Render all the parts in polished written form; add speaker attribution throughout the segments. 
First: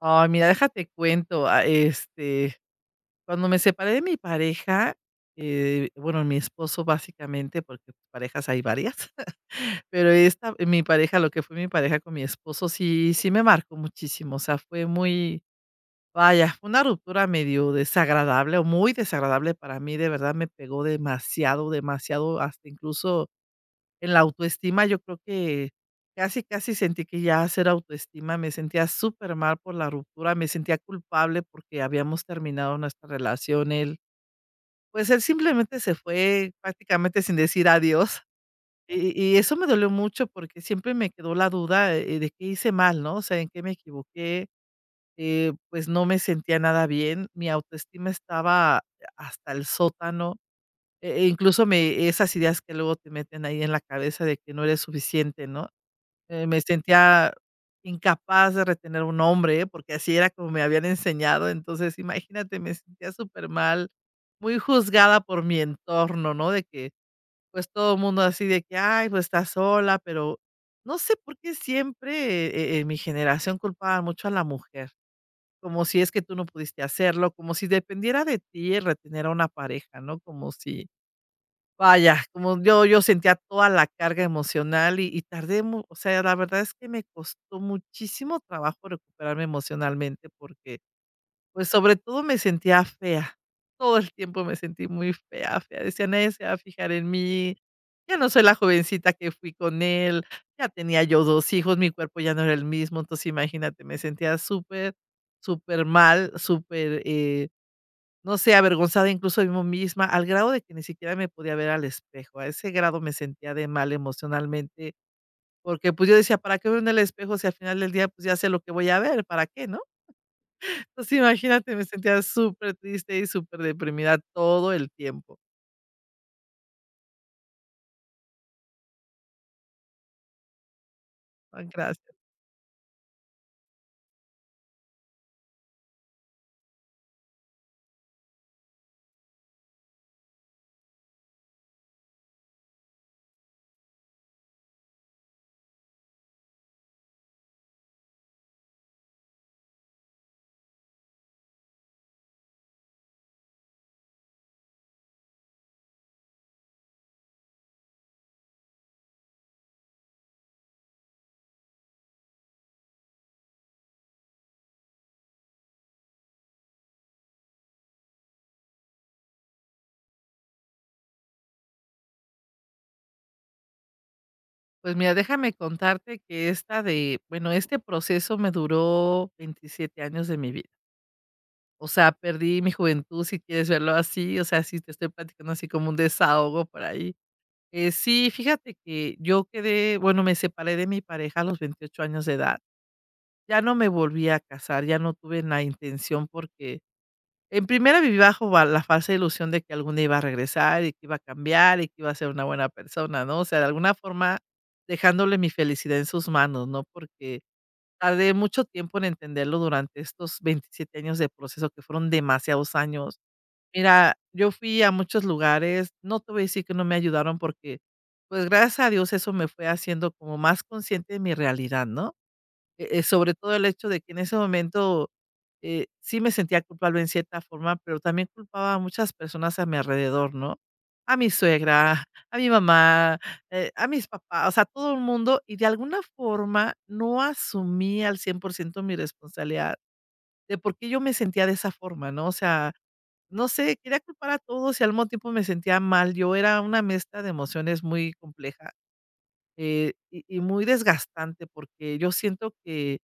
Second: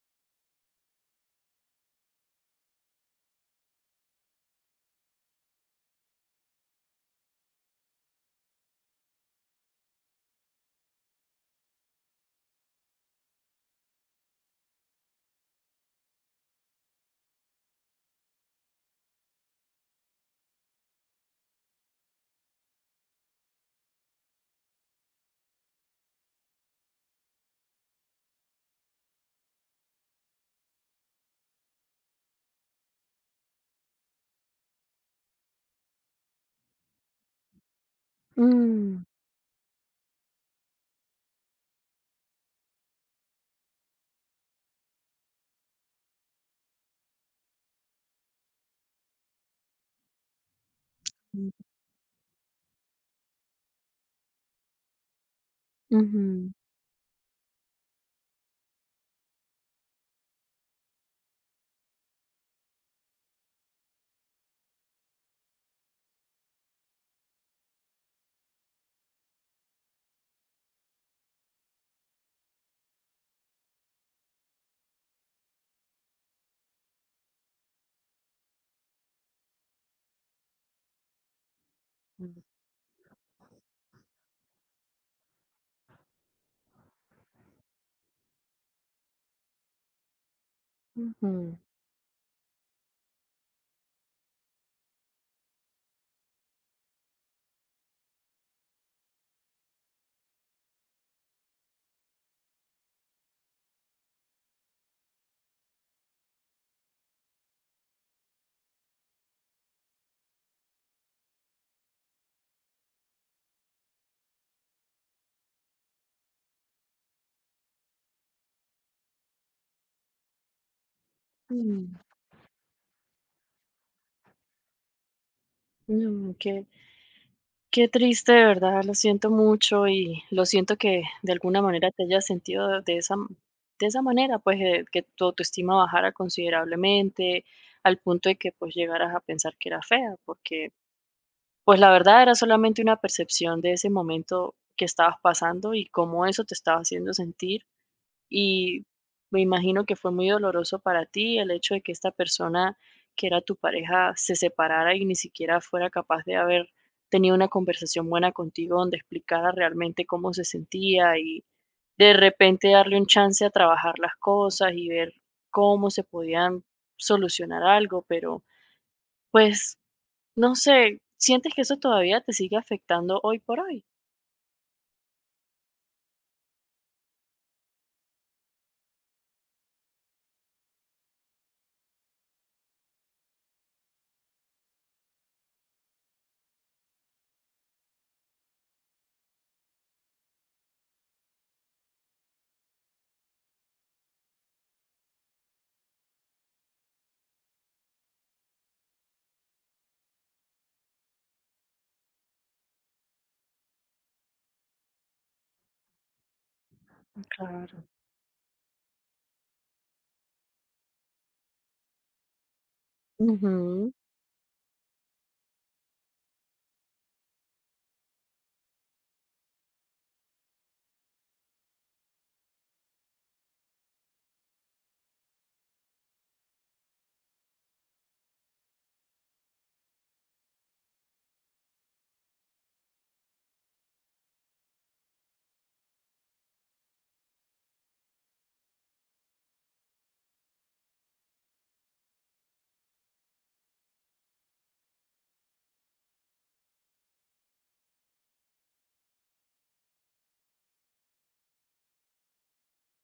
Speaker 1: Ay, mira, déjate cuento, cuando me separé de mi pareja, bueno, mi esposo básicamente, porque parejas hay varias, pero esta, mi pareja, lo que fue mi pareja con mi esposo, sí me marcó muchísimo, o sea, fue muy, vaya, fue una ruptura medio desagradable o muy desagradable para mí, de verdad me pegó demasiado, demasiado, hasta incluso en la autoestima, yo creo que casi, casi sentí que ya hacer autoestima, me sentía súper mal por la ruptura, me sentía culpable porque habíamos terminado nuestra relación, él pues, él simplemente se fue prácticamente sin decir adiós,
Speaker 2: Mm,
Speaker 1: y eso me dolió mucho porque siempre me quedó la duda, de qué hice mal, ¿no? O sea, en qué me equivoqué, pues, no me sentía nada bien, mi autoestima estaba hasta el sótano, e
Speaker 2: mm,
Speaker 1: incluso me esas ideas que luego te meten ahí en la cabeza de que no eres suficiente, ¿no?
Speaker 2: ujú,
Speaker 1: Me sentía incapaz de retener un hombre porque así era como me habían enseñado. Entonces, imagínate, me sentía súper mal muy juzgada por mi entorno, ¿no? De que, pues, todo el mundo así de que: "Ay, pues, está sola", pero no sé por qué siempre, en mi generación culpaba mucho a la mujer, como si es que tú no pudiste hacerlo, como si dependiera de ti el retener a una pareja, ¿no? Como si vaya, como yo sentía toda la carga emocional y tardé mu o sea, la verdad es que me costó muchísimo trabajo recuperarme emocionalmente porque,
Speaker 2: ujú,
Speaker 1: pues, sobre todo me sentía fea. Todo el tiempo me sentí muy fea, fea. Decía: "Nadie se va a fijar en mí, ya no soy la jovencita que fui con él, ya tenía yo 2 hijos, mi cuerpo ya no era el mismo". Entonces, imagínate, me sentía súper, súper mal, súper, no sé, avergonzada incluso de mí misma, al grado de que ni siquiera me podía ver al espejo. A ese grado me sentía de mal emocionalmente, porque, pues, yo decía: "¿Para qué veo en el espejo si al final del día, pues, ya sé lo que voy a ver? ¿Para qué?", ¿no? Entonces, imagínate, me
Speaker 2: mm.
Speaker 1: sentía súper triste y súper deprimida todo el tiempo.
Speaker 2: No, qué triste, de verdad, lo siento mucho y lo siento que de alguna
Speaker 1: Ay,
Speaker 2: manera te
Speaker 1: gracias.
Speaker 2: hayas sentido de esa manera, pues, que tu autoestima bajara considerablemente, al punto de que, pues, llegaras a pensar que era fea, porque, pues, la verdad era solamente una percepción de ese momento que estabas pasando y cómo eso te estaba haciendo sentir. Y me imagino que fue muy doloroso para ti el hecho de que esta persona que era tu pareja se separara y ni siquiera fuera capaz de haber tenido una conversación buena contigo donde explicara realmente cómo se sentía y de repente darle un chance a trabajar las cosas y ver cómo se podían solucionar algo, pero pues no sé, ¿sientes que eso todavía te sigue afectando hoy por hoy?
Speaker 1: Pues mira, déjame contarte que esta de bueno, este proceso me duró 27 años de mi vida. O sea, perdí mi juventud, si quieres verlo así, o sea, si te estoy platicando así como un desahogo por ahí. Sí, fíjate que yo quedé bueno, me separé de mi pareja a los 28 años de edad. Ya no me volví a casar, ya no tuve la intención porque, en primera, viví bajo va la falsa ilusión de que algún día iba a regresar y que iba a cambiar y que iba a ser una buena persona, ¿no? O sea, de alguna forma, dejándole mi felicidad en sus manos, ¿no? Porque
Speaker 2: Claro.
Speaker 1: tardé mucho tiempo en entenderlo durante estos 27 años de proceso, que fueron demasiados años.
Speaker 2: Ujú,
Speaker 1: Mira, yo fui a muchos lugares, no te voy a decir que no me ayudaron porque, pues, gracias a Dios eso me fue haciendo como más consciente de mi realidad, ¿no? Sobre todo el hecho de que en ese momento, sí me sentía culpable en cierta forma, pero también culpaba a muchas personas a mi alrededor, ¿no? A mi suegra, a mi mamá, a mis papás, o sea, todo el mundo, y de alguna forma no asumí al 100% mi responsabilidad de por qué yo me sentía de esa forma, ¿no? O sea, no sé, quería culpar a todos y al mismo tiempo me sentía mal. Yo era una mezcla de emociones muy compleja y muy desgastante porque yo siento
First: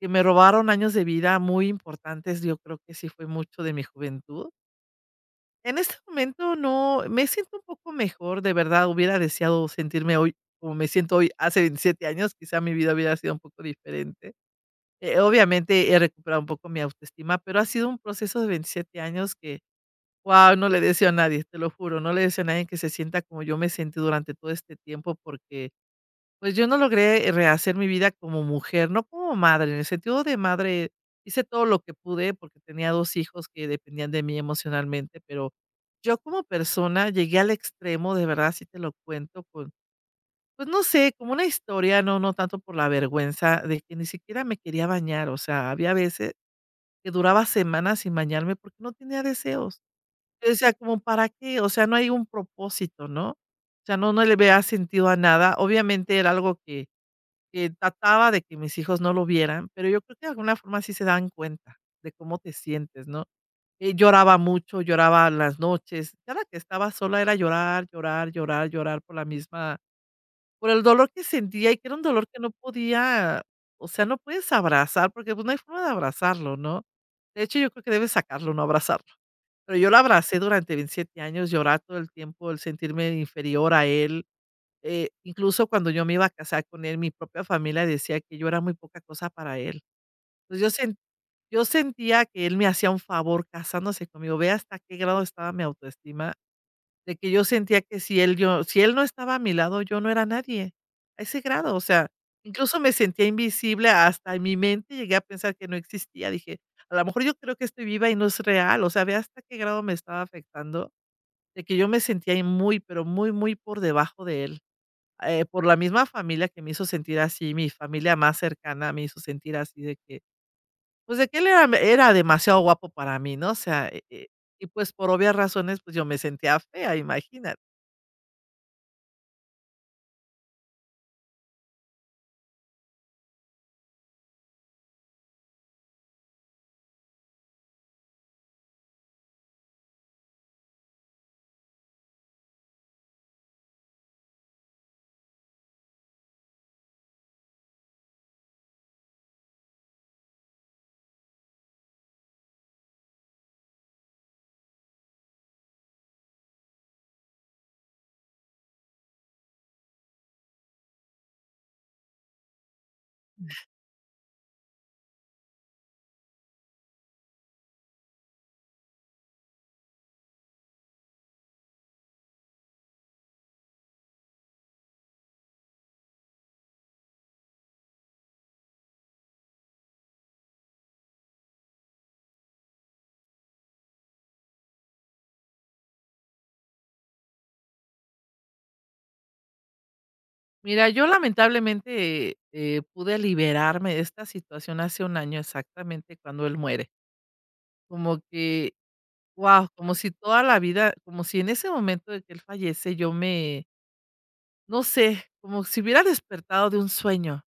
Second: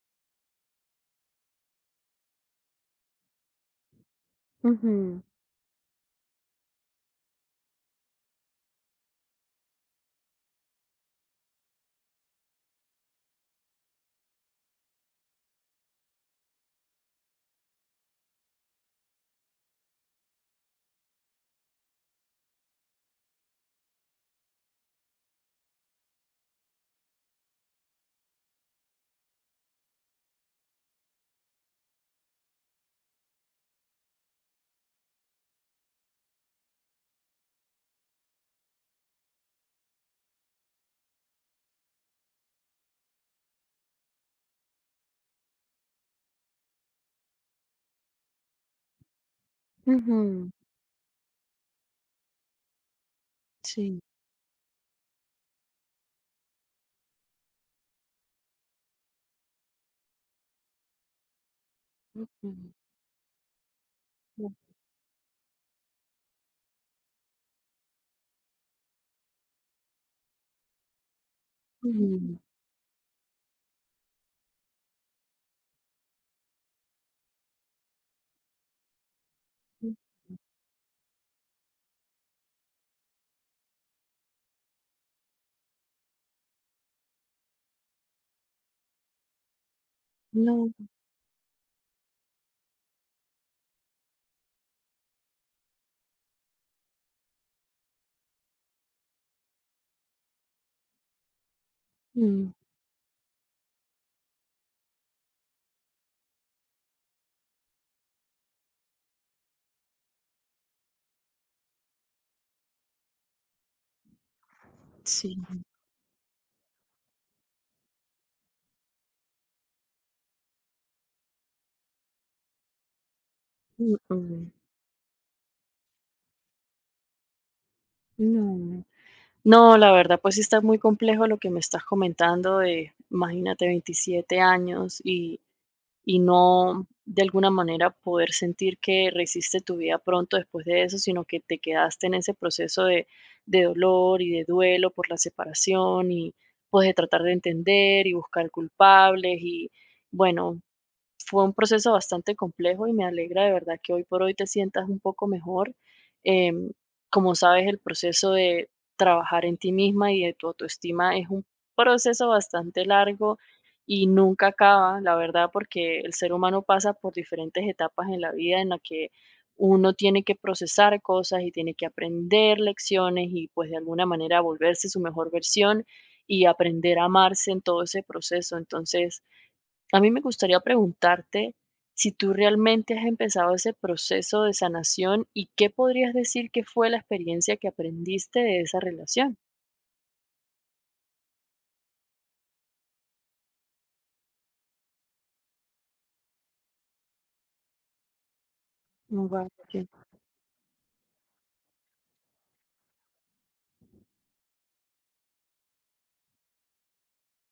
Speaker 1: que me robaron años de vida muy importantes. Yo creo que sí fue mucho de mi juventud.
Speaker 2: ujú,
Speaker 1: En este momento no, me siento un poco mejor, de verdad hubiera deseado sentirme hoy como me siento hoy hace 27 años, quizá mi vida hubiera sido un poco diferente obviamente he recuperado un poco mi autoestima, pero ha sido un proceso de 27 años que, wow no le deseo a nadie, te lo juro, no le deseo a nadie que se sienta como yo me sentí durante todo este tiempo, porque pues yo no logré rehacer mi vida como mujer, no como madre, en el sentido de madre hice todo lo que pude porque tenía dos hijos que dependían de mí emocionalmente, pero yo como persona llegué al extremo, de verdad, si te lo cuento, con, pues no sé, como una historia, no, no tanto por la vergüenza de que ni siquiera me quería bañar, o sea, había veces que duraba semanas sin bañarme porque no tenía deseos. Yo
Speaker 2: ujú.
Speaker 1: decía: "¿Como para qué?". O sea, no hay un propósito, ¿no? O sea,
Speaker 2: Sí.
Speaker 1: no le veía sentido a nada. Obviamente era algo que trataba de que mis hijos no lo vieran, pero yo creo que de alguna forma sí se dan cuenta de cómo te sientes, ¿no? Lloraba
Speaker 2: Ujú.
Speaker 1: mucho, lloraba las noches. Cada que estaba sola era llorar, llorar, llorar, llorar por la misma por el dolor que sentía, y que era un dolor
Speaker 2: Mm,
Speaker 1: que no podía, o sea, no puedes abrazar, porque, pues, no hay forma de abrazarlo, ¿no? De hecho, yo creo que debes sacarlo, no abrazarlo. Pero yo
Speaker 2: mm,
Speaker 1: lo abracé durante 27 años, llorar todo el tiempo, el sentirme inferior a él, incluso cuando yo me iba a casar con él, mi propia familia decía que yo era muy poca cosa para él. Pues,
Speaker 2: no,
Speaker 1: yo sentía que él me hacía un favor casándose conmigo, ve hasta qué grado estaba mi autoestima. De que yo sentía que si él yo si él no estaba a mi lado, yo no era nadie, a ese grado, o sea,
Speaker 2: mm,
Speaker 1: incluso me sentía invisible, hasta en mi mente llegué a pensar que no existía, dije: "A lo mejor yo creo que estoy viva y no es real", o sea, ve hasta qué grado me estaba afectando, de que yo me sentía ahí muy, pero muy, muy por debajo de él,
Speaker 2: sí,
Speaker 1: por la misma familia que me hizo sentir así, mi familia más cercana me hizo sentir así de que, pues, de que él era demasiado guapo para mí, ¿no? O sea,
Speaker 2: mm, mm,
Speaker 1: y pues, por obvias razones, pues, yo me sentía fea, imagínate.
Speaker 2: no. No, la verdad, pues sí está muy complejo lo que me estás comentando de, imagínate, 27 años y no de alguna manera poder sentir que resiste tu vida pronto después de eso, sino que te quedaste en ese proceso de dolor y de duelo por la separación y pues de tratar de entender y buscar culpables y bueno, fue un proceso bastante complejo y me alegra de verdad que hoy por hoy te sientas un poco mejor. Em, Como sabes, el proceso de trabajar en ti misma y de tu autoestima es un proceso bastante largo y nunca acaba, la verdad, porque el ser humano pasa por diferentes etapas en la vida en la que uno tiene que procesar cosas y tiene que aprender lecciones y pues de alguna manera volverse su mejor versión y aprender a amarse en todo ese proceso. Entonces, a mí me gustaría preguntarte si tú realmente has empezado ese proceso de sanación y qué podrías decir que fue la experiencia que aprendiste de esa relación.
Speaker 1: Mira, yo lamentablemente, pude liberarme de esta situación hace un año exactamente cuando él muere. Como que,
Speaker 2: Wow.
Speaker 1: guau, como si toda la vida, como si en ese momento de que él fallece, no sé, como si hubiera despertado de un sueño,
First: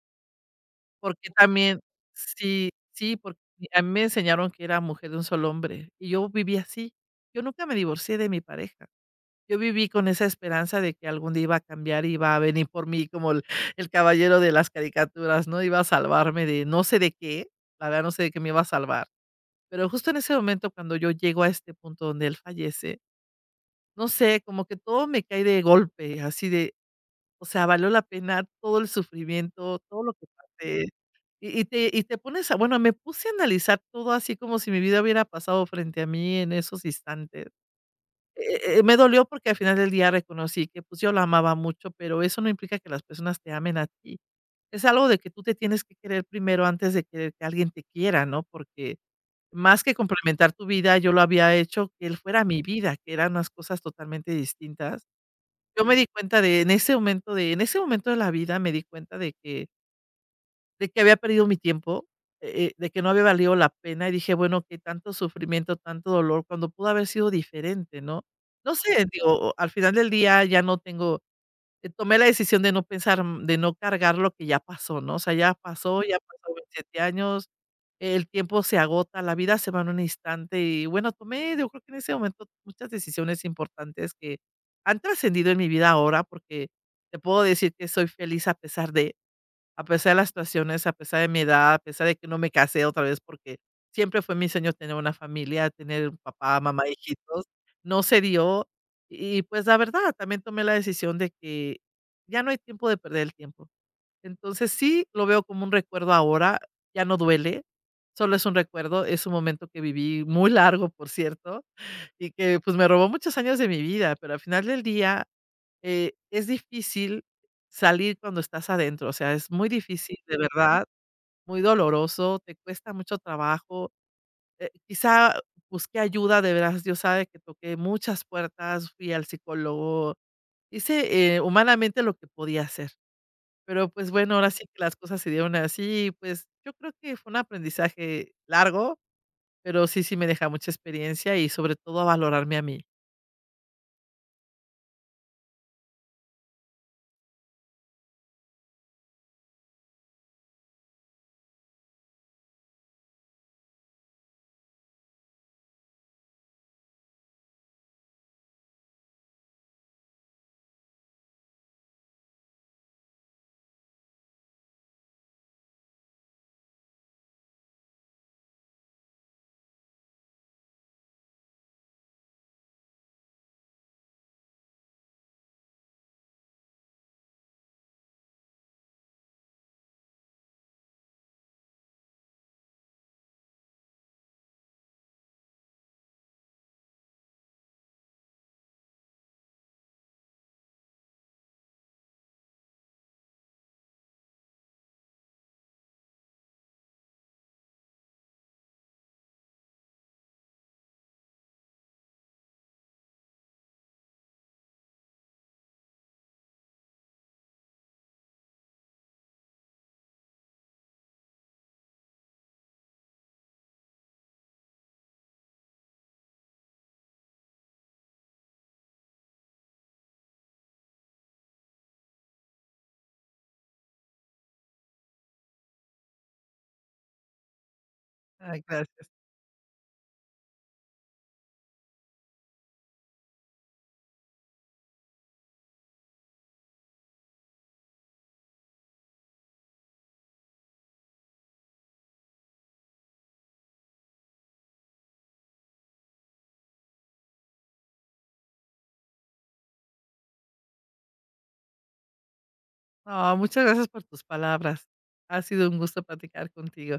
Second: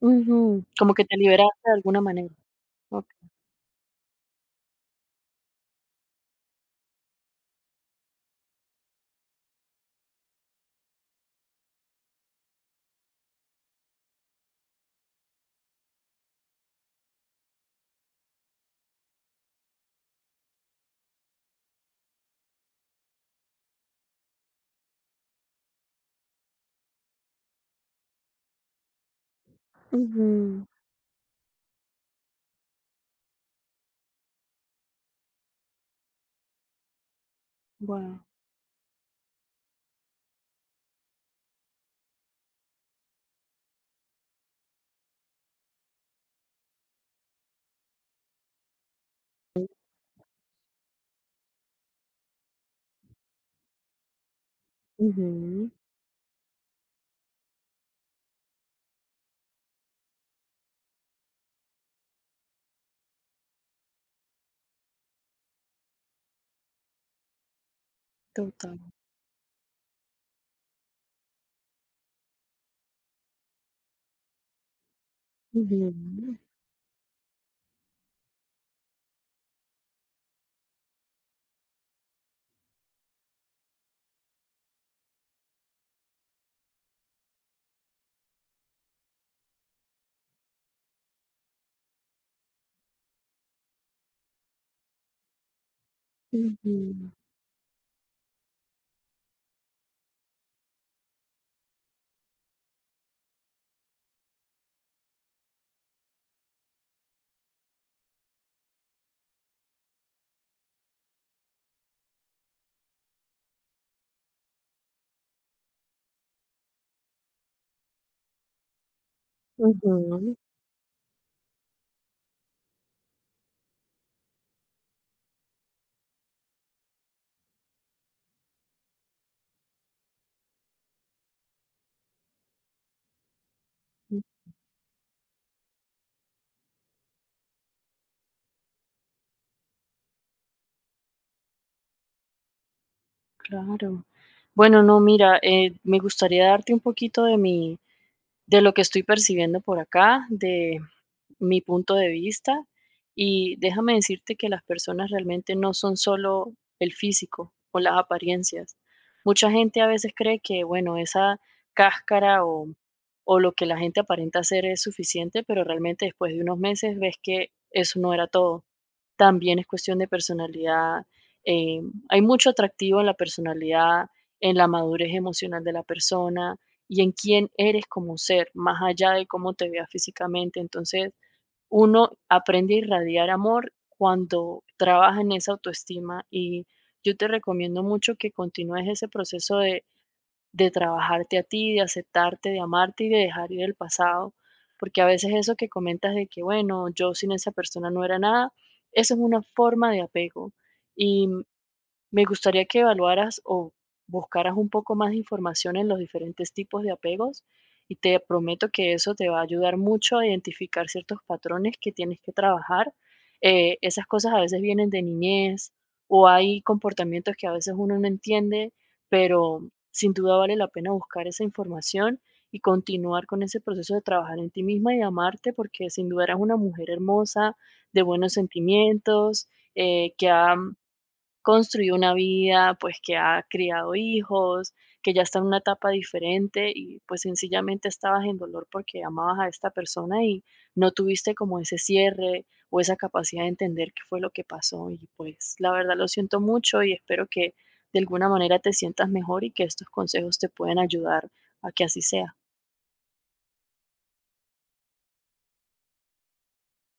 Speaker 2: Como que te
Speaker 1: porque
Speaker 2: liberaste de
Speaker 1: también
Speaker 2: alguna manera.
Speaker 1: sí,
Speaker 2: Ok.
Speaker 1: sí, porque a mí me enseñaron que era mujer de un solo hombre, y yo viví así. Yo nunca me divorcié de mi pareja. Yo viví con esa esperanza de que algún día iba a cambiar y iba a venir por mí como el caballero de las caricaturas, ¿no? Iba a salvarme de no sé de qué, la verdad no sé de qué me iba a salvar. Pero justo en ese momento cuando yo llego a este punto donde él fallece, no sé, como que todo me cae de golpe, así de, o sea, valió la pena todo el sufrimiento, todo lo que
Speaker 2: Ujú.
Speaker 1: pasé. Y te pones a, bueno, me puse a analizar todo así como si mi vida hubiera pasado frente a mí en esos instantes
Speaker 2: Wow.
Speaker 1: me dolió porque al final del día reconocí que, pues, yo la amaba mucho, pero eso no implica que las personas te amen a ti. Es algo de que tú te tienes que querer primero antes de querer que alguien te quiera, ¿no? Porque más que complementar tu vida, yo lo había hecho que él fuera mi vida, que eran unas cosas totalmente distintas.
Speaker 2: Ujú.
Speaker 1: Yo me di cuenta de en ese momento de la vida me di cuenta de que había perdido mi tiempo, de que no había valido la pena, y dije: "Bueno, qué tanto sufrimiento, tanto dolor", cuando pudo haber sido diferente, ¿no? No
Speaker 2: Total.
Speaker 1: sé, digo, al final del día ya no tengo tomé la decisión de no pensar, de no cargar lo que ya pasó, ¿no? O sea,
Speaker 2: Ujú,
Speaker 1: ya pasó 27 años, el tiempo se agota, la vida se va en un instante y bueno, tomé, yo creo que en ese momento muchas decisiones importantes que han trascendido en mi vida ahora, porque te puedo decir que soy feliz a pesar de las situaciones, a pesar de mi edad, a pesar de que no me casé otra vez, porque siempre fue mi sueño tener una familia, tener un papá, mamá,
Speaker 2: ujú,
Speaker 1: hijitos, no se dio. Y pues la verdad, también tomé la decisión de que ya no hay tiempo de perder el tiempo. Entonces sí lo veo como un recuerdo ahora, ya no duele, solo es un recuerdo, es un momento que viví muy largo, por cierto, y que pues me robó muchos años de mi vida, pero al final del día es difícil salir cuando estás adentro, o sea, es muy difícil,
Speaker 2: ujú,
Speaker 1: de verdad, muy doloroso, te cuesta mucho trabajo. Quizá busqué ayuda, de veras, Dios sabe que toqué muchas puertas, fui al psicólogo, hice, humanamente lo que podía hacer. Pero, pues,
Speaker 2: ujú,
Speaker 1: bueno, ahora sí que las cosas se dieron así, pues, yo creo que fue un aprendizaje largo, pero sí, sí me deja mucha experiencia y sobre todo a valorarme a mí.
Speaker 2: claro. Bueno, no, mira, me gustaría darte un poquito de mi, de lo que estoy percibiendo por acá, de mi punto de vista. Y déjame decirte que las personas realmente no son solo el físico o las apariencias. Mucha gente a veces cree que, bueno, esa cáscara o, o lo que la gente aparenta ser es suficiente, pero realmente después de unos meses ves que eso no era todo. También es cuestión de personalidad. eh, Hay mucho atractivo en la personalidad, en la madurez emocional de la persona y en quién eres como ser, más allá de cómo te veas físicamente. Entonces, uno aprende a irradiar amor cuando trabaja en esa autoestima y yo te recomiendo mucho que continúes ese de trabajarte a ti, de aceptarte, de amarte y de dejar ir el pasado, porque a veces eso que comentas de que, bueno, yo sin esa persona no era nada, eso es una forma de apego. Y me gustaría que evaluaras o buscaras un poco más de información en los diferentes tipos de apegos y te prometo que eso te va a ayudar mucho a identificar ciertos patrones que tienes que trabajar. Esas cosas a veces vienen de niñez o hay comportamientos que a veces uno no entiende, pero sin duda vale la pena buscar esa información y continuar con ese proceso de trabajar en ti misma y amarte porque sin duda eres una mujer hermosa, de buenos
Speaker 1: Ay, gracias.
Speaker 2: sentimientos, que ha construyó una vida, pues que ha criado hijos, que ya está en una etapa diferente y pues sencillamente estabas en dolor porque amabas a esta persona y no tuviste como ese cierre o esa capacidad de entender qué fue lo que pasó y pues la verdad lo siento mucho y espero que de alguna manera te sientas mejor y que estos consejos te puedan ayudar a que así sea.
Speaker 1: Ah, muchas gracias por tus palabras. Ha sido un gusto platicar contigo.